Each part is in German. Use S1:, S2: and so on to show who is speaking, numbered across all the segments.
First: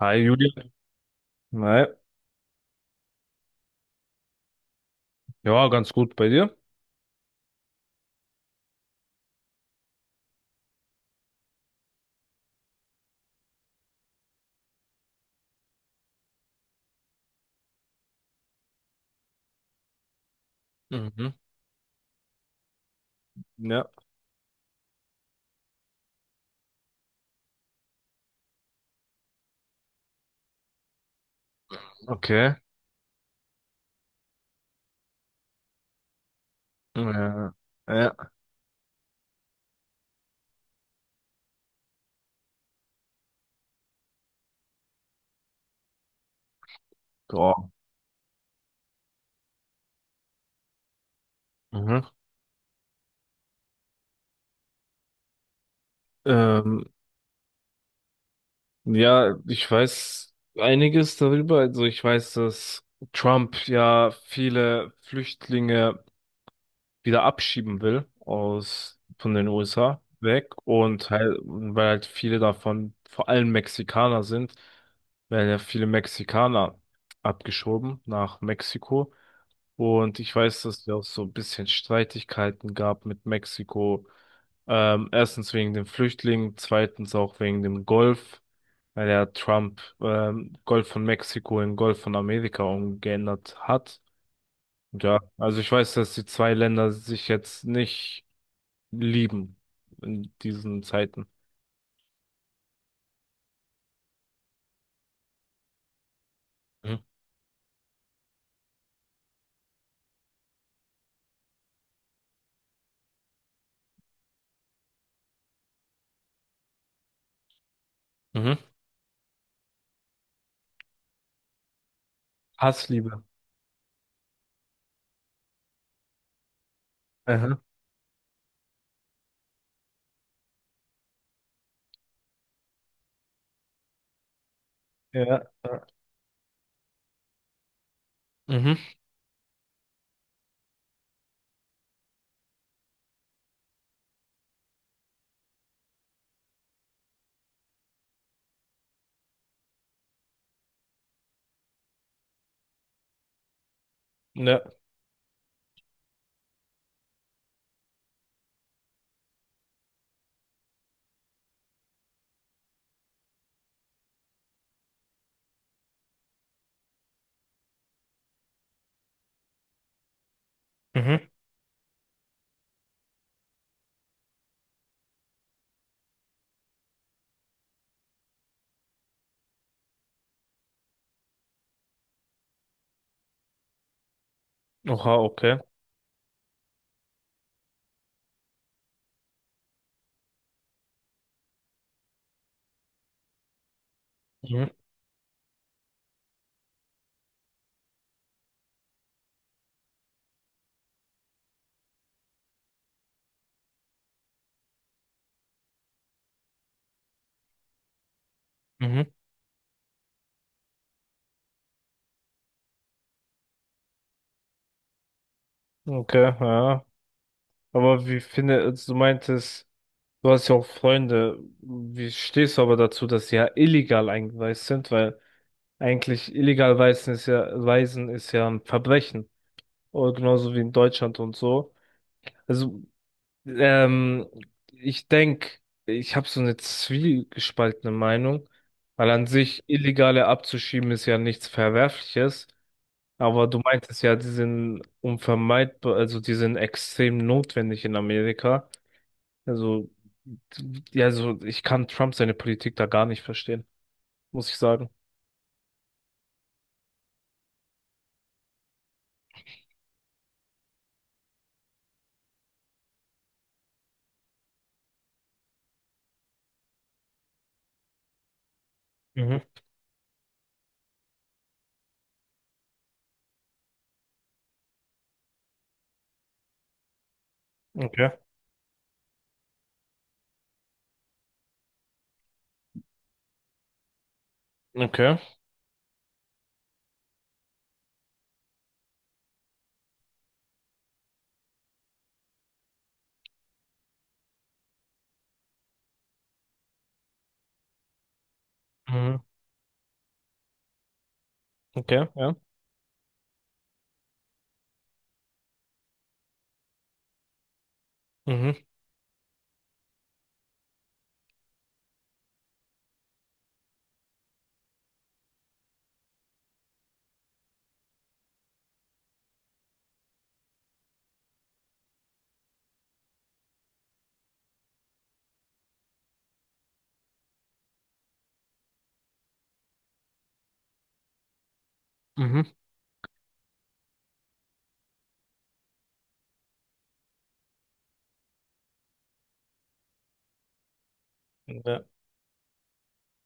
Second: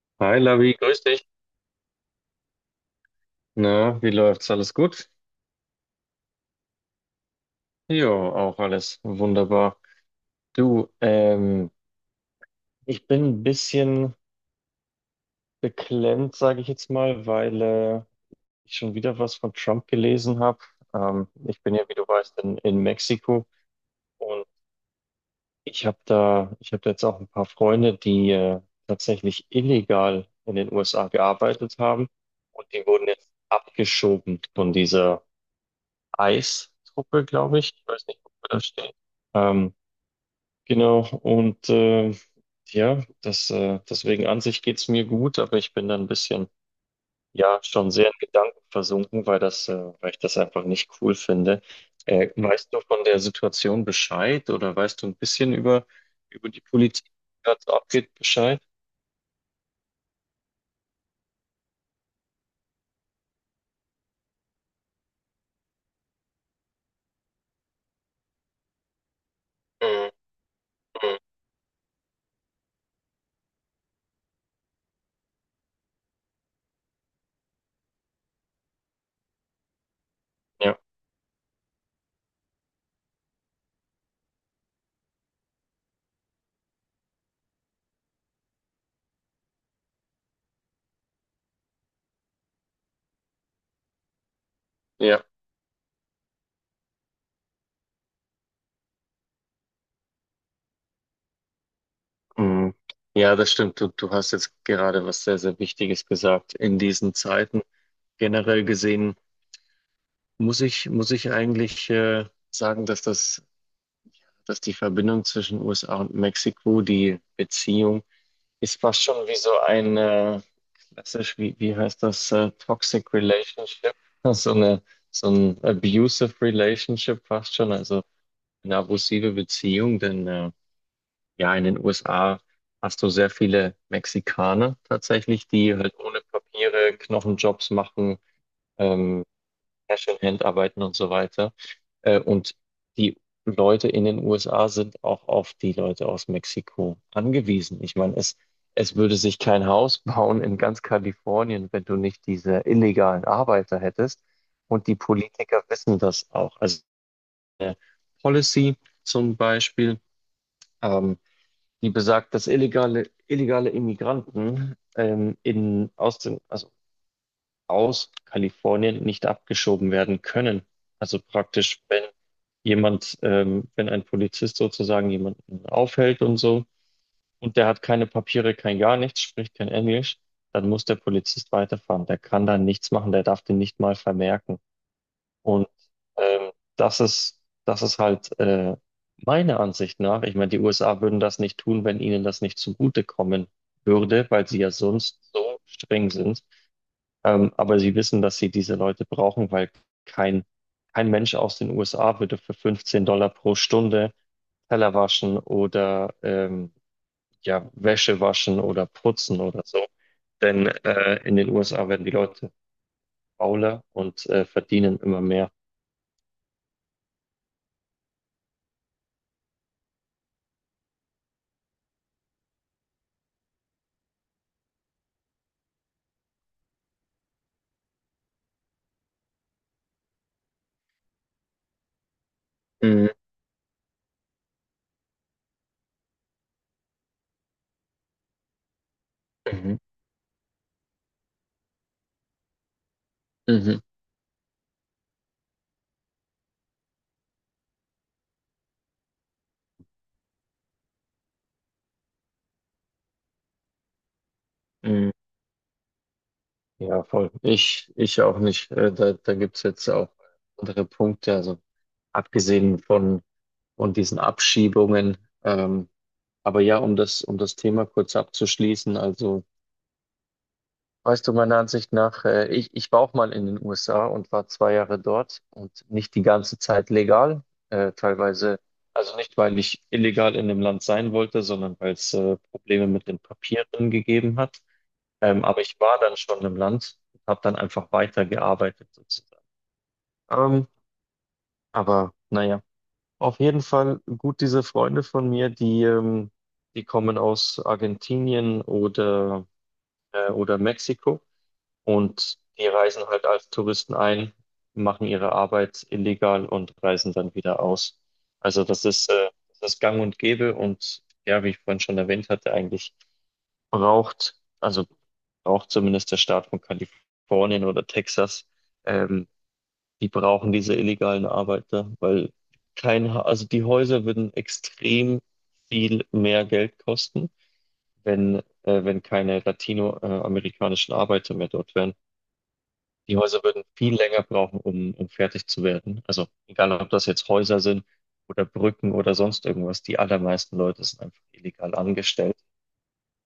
S1: Hi
S2: Hi
S1: Julian.
S2: Lavi, grüß dich.
S1: Nein.
S2: Na, wie läuft's? Alles gut?
S1: Ja, ganz gut bei dir.
S2: Jo, auch alles wunderbar. Du, ich bin ein bisschen beklemmt, sage ich jetzt mal, weil ich schon wieder was von Trump gelesen habe.
S1: Mhm.
S2: Ich bin ja, wie du weißt, in Mexiko,
S1: Ja.
S2: und ich habe jetzt auch ein paar Freunde, die tatsächlich illegal in den USA gearbeitet haben,
S1: Okay.
S2: und die wurden jetzt abgeschoben von dieser ICE-Truppe,
S1: Ja,
S2: glaube ich. Ich weiß nicht,
S1: ja.
S2: wofür das steht. Ähm, Genau. Und ja, deswegen an sich geht's mir gut, aber ich bin da ein bisschen,
S1: Ja.
S2: ja, schon sehr in Gedanken versunken, weil weil ich das einfach nicht cool finde.
S1: Mhm.
S2: Weißt du von der Situation Bescheid, oder weißt du ein bisschen über, die
S1: Ähm,
S2: Politik, die gerade so abgeht, Bescheid?
S1: ja, Ich weiß einiges darüber. Also ich weiß, dass Trump ja viele Flüchtlinge wieder abschieben will aus von den USA
S2: Mhm,
S1: weg, und
S2: mhm,
S1: halt, weil halt viele davon vor allem Mexikaner sind, werden ja viele Mexikaner abgeschoben nach Mexiko. Und ich weiß,
S2: ja,
S1: dass es ja auch so ein bisschen Streitigkeiten gab mit Mexiko. Erstens wegen den Flüchtlingen, zweitens auch wegen dem Golf, weil ja Trump Golf von Mexiko in Golf von Amerika umgeändert hat. Und ja,
S2: ja,
S1: also ich weiß, dass die zwei Länder sich jetzt nicht lieben in diesen Zeiten.
S2: mhm. Ja, das stimmt. Du hast jetzt gerade was sehr, sehr Wichtiges gesagt. In
S1: Mhm.
S2: diesen Zeiten generell gesehen muss ich, eigentlich sagen, dass die Verbindung zwischen USA und Mexiko, die Beziehung,
S1: Mhm.
S2: ist fast schon wie so ein klassisch, wie heißt das, Toxic
S1: Hassliebe.
S2: Relationship, so eine, so ein Abusive Relationship fast
S1: Aha.
S2: schon, also eine abusive Beziehung, denn ja, in den USA hast du sehr viele Mexikaner
S1: Ja,
S2: tatsächlich, die
S1: ja.
S2: halt ohne Papiere Knochenjobs machen,
S1: Mhm.
S2: ähm, Herstellerhand arbeiten und so weiter. Und die Leute in den USA sind auch auf die Leute aus Mexiko angewiesen. Ich meine, es würde sich kein Haus bauen in ganz Kalifornien, wenn du nicht diese illegalen Arbeiter hättest.
S1: Ja.
S2: Und die Politiker wissen das auch. Also eine Policy zum Beispiel, ähm, die besagt, dass illegale Immigranten in, aus den, also aus Kalifornien nicht abgeschoben werden können. Also
S1: Mhm.
S2: praktisch, wenn ein Polizist sozusagen jemanden aufhält und so, und der hat keine Papiere, kein gar nichts, spricht kein Englisch, dann muss der Polizist weiterfahren. Der kann da nichts machen, der darf den nicht mal vermerken.
S1: Oha, okay.
S2: Und das ist, halt meiner Ansicht nach, ich meine, die USA würden das nicht tun, wenn ihnen das nicht zugutekommen würde, weil sie
S1: Mhm.
S2: ja sonst so streng sind, aber sie wissen, dass sie diese Leute brauchen, weil kein, kein Mensch aus den USA würde für $15 pro Stunde Teller waschen oder ja, Wäsche waschen oder
S1: Mhm.
S2: putzen oder so. Denn in den USA werden die Leute fauler und verdienen immer mehr.
S1: Okay, ja. Aber wie finde, also du meintest, du hast ja auch Freunde. Wie stehst du aber dazu, dass sie ja illegal eingereist sind? Weil eigentlich illegal reisen ist ja ein Verbrechen. Oder genauso wie in Deutschland und so. Also,
S2: Mhm,
S1: ähm, ich denke, ich habe so eine zwiegespaltene Meinung, weil an sich
S2: mhm,
S1: Illegale abzuschieben ist ja nichts Verwerfliches. Aber du
S2: mhm,
S1: meintest ja, die sind unvermeidbar, also die sind extrem notwendig in Amerika. Also, ja, also ich kann Trump seine Politik da gar nicht verstehen, muss ich sagen.
S2: mhm. Ja, voll. ich, auch nicht. Da gibt's jetzt auch andere Punkte. Also abgesehen von, diesen Abschiebungen. Ähm, Aber ja, um das Thema kurz abzuschließen, also
S1: Mhm.
S2: weißt du, meiner Ansicht nach, ich war auch mal in den USA und war 2 Jahre dort und nicht die ganze Zeit legal,
S1: Okay.
S2: teilweise, also nicht, weil ich illegal in dem Land sein wollte, sondern weil es Probleme mit den Papieren gegeben hat.
S1: Okay.
S2: Aber ich war dann schon im Land und habe dann einfach weitergearbeitet sozusagen. Ähm, aber naja, auf jeden Fall gut, diese Freunde von mir, die kommen aus Argentinien
S1: Mhm.
S2: oder Mexiko.
S1: Okay, ja.
S2: Und die reisen halt als Touristen ein, machen ihre Arbeit illegal und reisen dann wieder aus.
S1: Mhm.
S2: Also das ist gang und gäbe, und ja, wie ich vorhin schon erwähnt hatte, eigentlich braucht, also braucht zumindest der Staat von Kalifornien oder Texas, ähm, die brauchen diese illegalen Arbeiter, weil kein, Ha- also die Häuser würden extrem viel mehr Geld kosten, wenn keine latinoamerikanischen Arbeiter mehr dort wären.
S1: Mhm.
S2: Die Häuser würden viel länger brauchen, um fertig zu werden. Also egal, ob das jetzt Häuser sind oder Brücken oder sonst irgendwas, die allermeisten Leute sind einfach illegal
S1: Ja,
S2: angestellt.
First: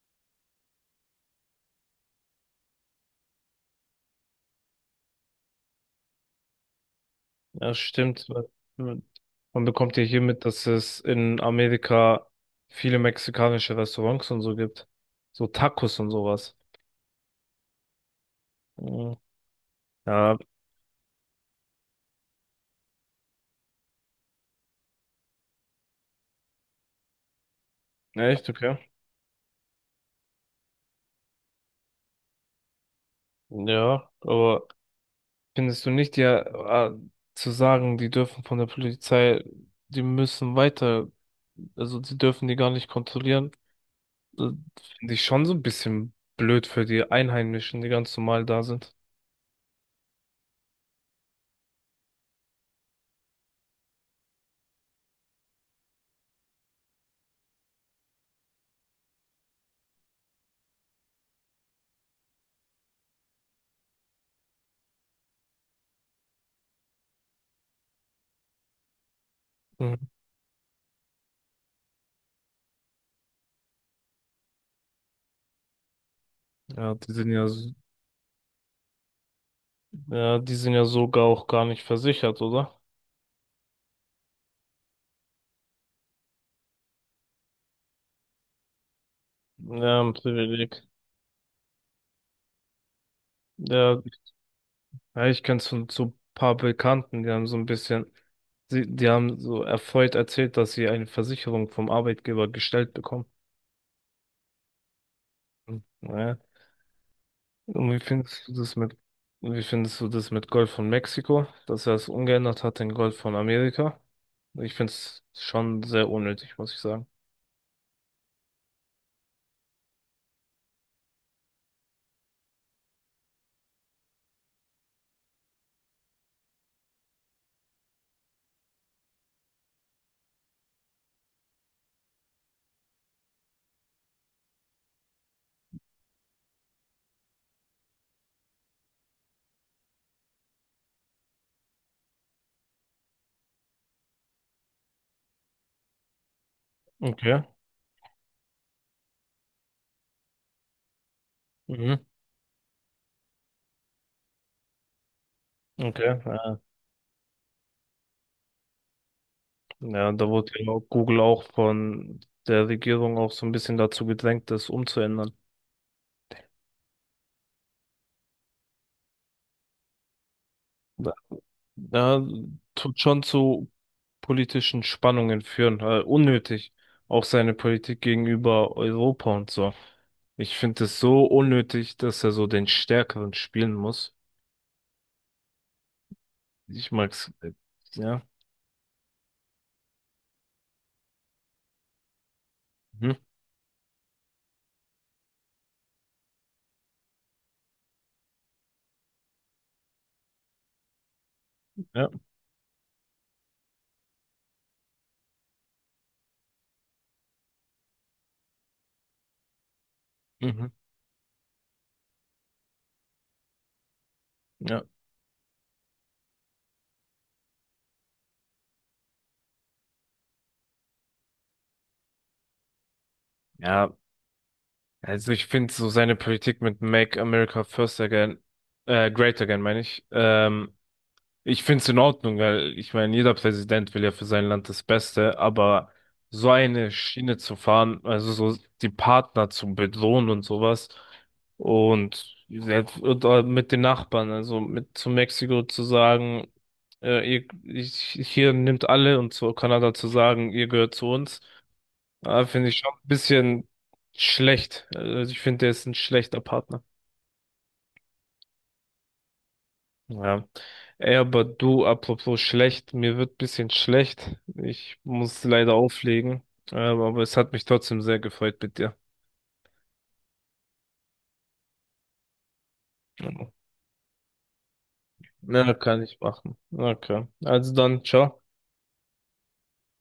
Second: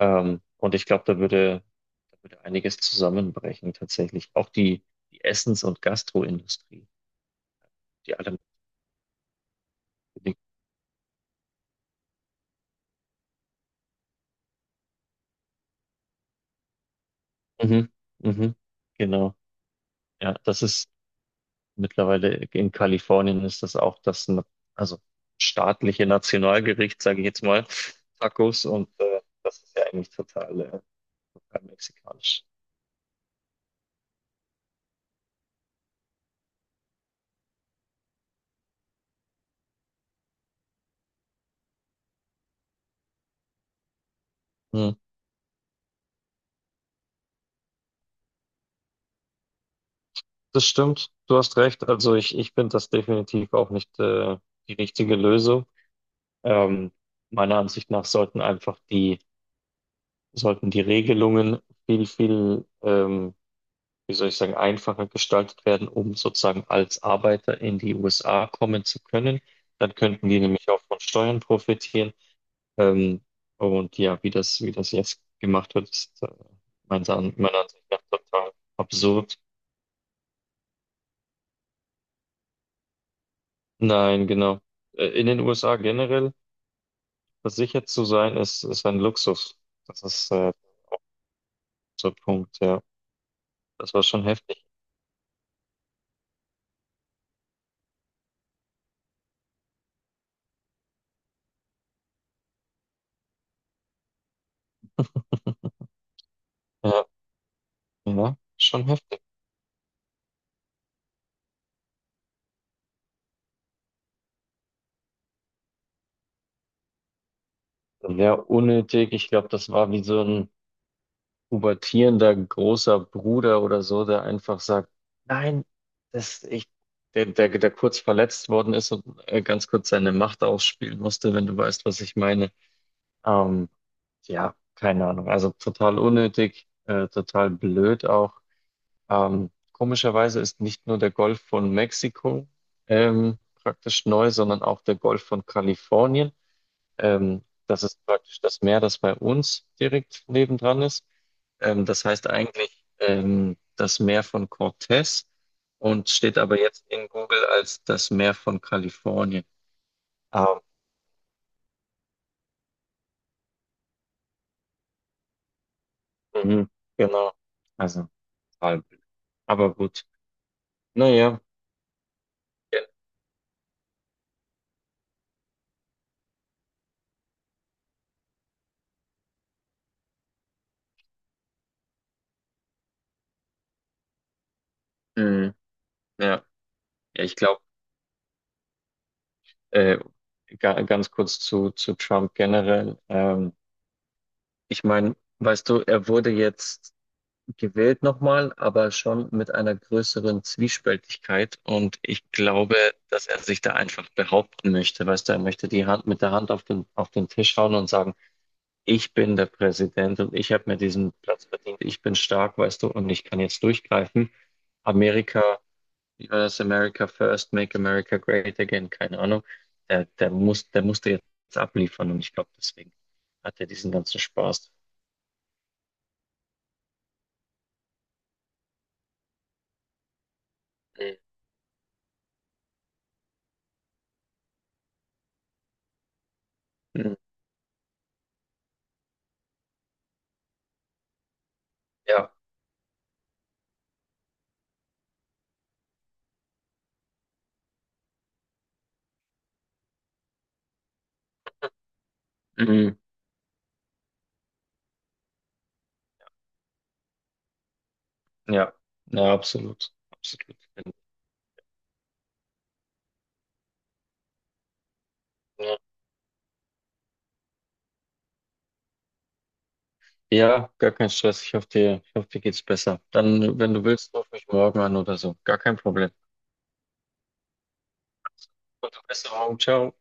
S2: Und ich glaube, da würde, einiges zusammenbrechen tatsächlich. Auch die Essens- und Gastroindustrie,
S1: ja,
S2: die
S1: stimmt.
S2: alle.
S1: Man bekommt ja hier mit, dass es in Amerika viele mexikanische Restaurants und so gibt. So Tacos und sowas.
S2: Mhm, mhm,
S1: Mhm.
S2: genau. Ja,
S1: Ja,
S2: das ist. Mittlerweile in Kalifornien ist das auch das, also staatliche Nationalgericht, sage ich jetzt mal,
S1: echt,
S2: Tacos, und
S1: okay.
S2: das ist ja eigentlich total, total mexikanisch.
S1: Ja, aber findest du nicht, ja, äh, zu sagen, die dürfen von der Polizei, die müssen weiter, also die dürfen die gar nicht kontrollieren, äh,
S2: Hm.
S1: finde ich schon so ein bisschen blöd für die Einheimischen, die ganz normal da sind.
S2: Das stimmt, du hast recht. Also ich finde das definitiv auch nicht die richtige Lösung. Ähm, Meiner Ansicht nach sollten einfach die Regelungen viel, viel wie soll ich sagen, einfacher gestaltet werden, um sozusagen als Arbeiter in die USA kommen zu können. Dann
S1: Mhm.
S2: könnten die nämlich auch von Steuern profitieren. Ähm, und ja, wie das, jetzt gemacht wird, ist
S1: Ja,
S2: meiner
S1: die sind
S2: An-
S1: ja,
S2: meiner
S1: s-
S2: Ansicht nach total absurd.
S1: ja, die sind ja sogar auch gar nicht versichert, oder?
S2: Nein, genau. In den USA generell versichert zu sein, ist ein Luxus.
S1: Ja,
S2: Das
S1: ein
S2: ist
S1: Privileg.
S2: so ein Punkt, ja. Das
S1: Ja,
S2: war schon heftig.
S1: ja, ich kenne so, so ein paar Bekannten, die haben so ein bisschen, die haben so erfreut erzählt, dass sie eine Versicherung vom Arbeitgeber gestellt bekommen. Mhm. Ja.
S2: Ja,
S1: Und wie
S2: ja,
S1: findest du das
S2: schon
S1: mit,
S2: heftig.
S1: Wie findest du das mit Golf von Mexiko, dass er es umgeändert hat in Golf von Amerika? Ich finde es schon sehr unnötig, muss ich sagen.
S2: Sehr unnötig. Ich glaube, das war wie so ein pubertierender großer Bruder oder so, der einfach sagt, nein, das ich, der, der, der kurz verletzt worden ist und ganz kurz seine Macht ausspielen musste, wenn du weißt, was ich meine. Ähm, ja, keine Ahnung. Also total unnötig, total blöd auch. Komischerweise ist nicht nur der Golf von Mexiko ähm, praktisch neu, sondern auch der Golf von Kalifornien.
S1: Okay.
S2: Das ist praktisch das Meer, das bei uns direkt nebendran ist.
S1: Mhm.
S2: Das heißt eigentlich das Meer von Cortez und
S1: Okay.
S2: steht
S1: Ja,
S2: aber jetzt in Google als das Meer von Kalifornien.
S1: ja, da wurde
S2: Ah,
S1: ja auch Google auch von der Regierung auch so ein bisschen dazu gedrängt, das umzuändern.
S2: mhm, genau. Also halb. Aber gut. Naja.
S1: Ja, tut schon zu politischen Spannungen führen, unnötig. Auch seine Politik gegenüber Europa und so. Ich finde es so unnötig, dass er so den Stärkeren spielen muss.
S2: Mhm, ja,
S1: Ich
S2: ja,
S1: mag's.
S2: ich glaube,
S1: Ja.
S2: äh, ganz kurz zu, Trump generell.
S1: Mhm.
S2: Ich meine, weißt du, er wurde jetzt gewählt nochmal, aber schon mit einer größeren Zwiespältigkeit. Und
S1: Ja.
S2: ich glaube, dass er sich da einfach behaupten möchte. Weißt du, er möchte die Hand mit der Hand auf den Tisch hauen und sagen, ich bin der Präsident und ich habe
S1: Mhm.
S2: mir diesen Platz verdient. Ich bin stark, weißt du, und ich kann jetzt durchgreifen.
S1: Ja.
S2: Amerika, wie war das? America first, make America great again, keine Ahnung. Der musste jetzt abliefern, und ich glaube, deswegen hat er
S1: Ja.
S2: diesen ganzen Spaß.
S1: Also ich finde so seine Politik mit Make America First Again, Great Again, meine ich. Ich finde es in Ordnung, weil ich meine, jeder Präsident will ja für sein Land das Beste, aber so eine
S2: Mhm.
S1: Schiene zu fahren, also so die Partner zu bedrohen und sowas,
S2: Ja.
S1: und oder mit den Nachbarn, also mit zu Mexiko zu sagen, ihr, ich, hier nimmt alle, und zu Kanada zu sagen, ihr gehört zu uns, finde ich schon
S2: Mhm.
S1: ein bisschen schlecht. Also ich finde, der ist ein schlechter Partner.
S2: Ja, ja, absolut.
S1: Ja.
S2: Absolut.
S1: Ey, aber du, apropos schlecht, mir wird ein bisschen schlecht. Ich muss leider
S2: Ja,
S1: auflegen. Aber es hat mich trotzdem sehr gefreut mit dir.
S2: Ja, gar kein Stress. Ich hoffe, dir geht's besser. Dann, wenn du willst, ruf mich morgen an oder so. Gar
S1: Na,
S2: kein
S1: kann
S2: Problem.
S1: ich machen. Okay. Also dann, ciao.
S2: Gute Besserung. Ciao.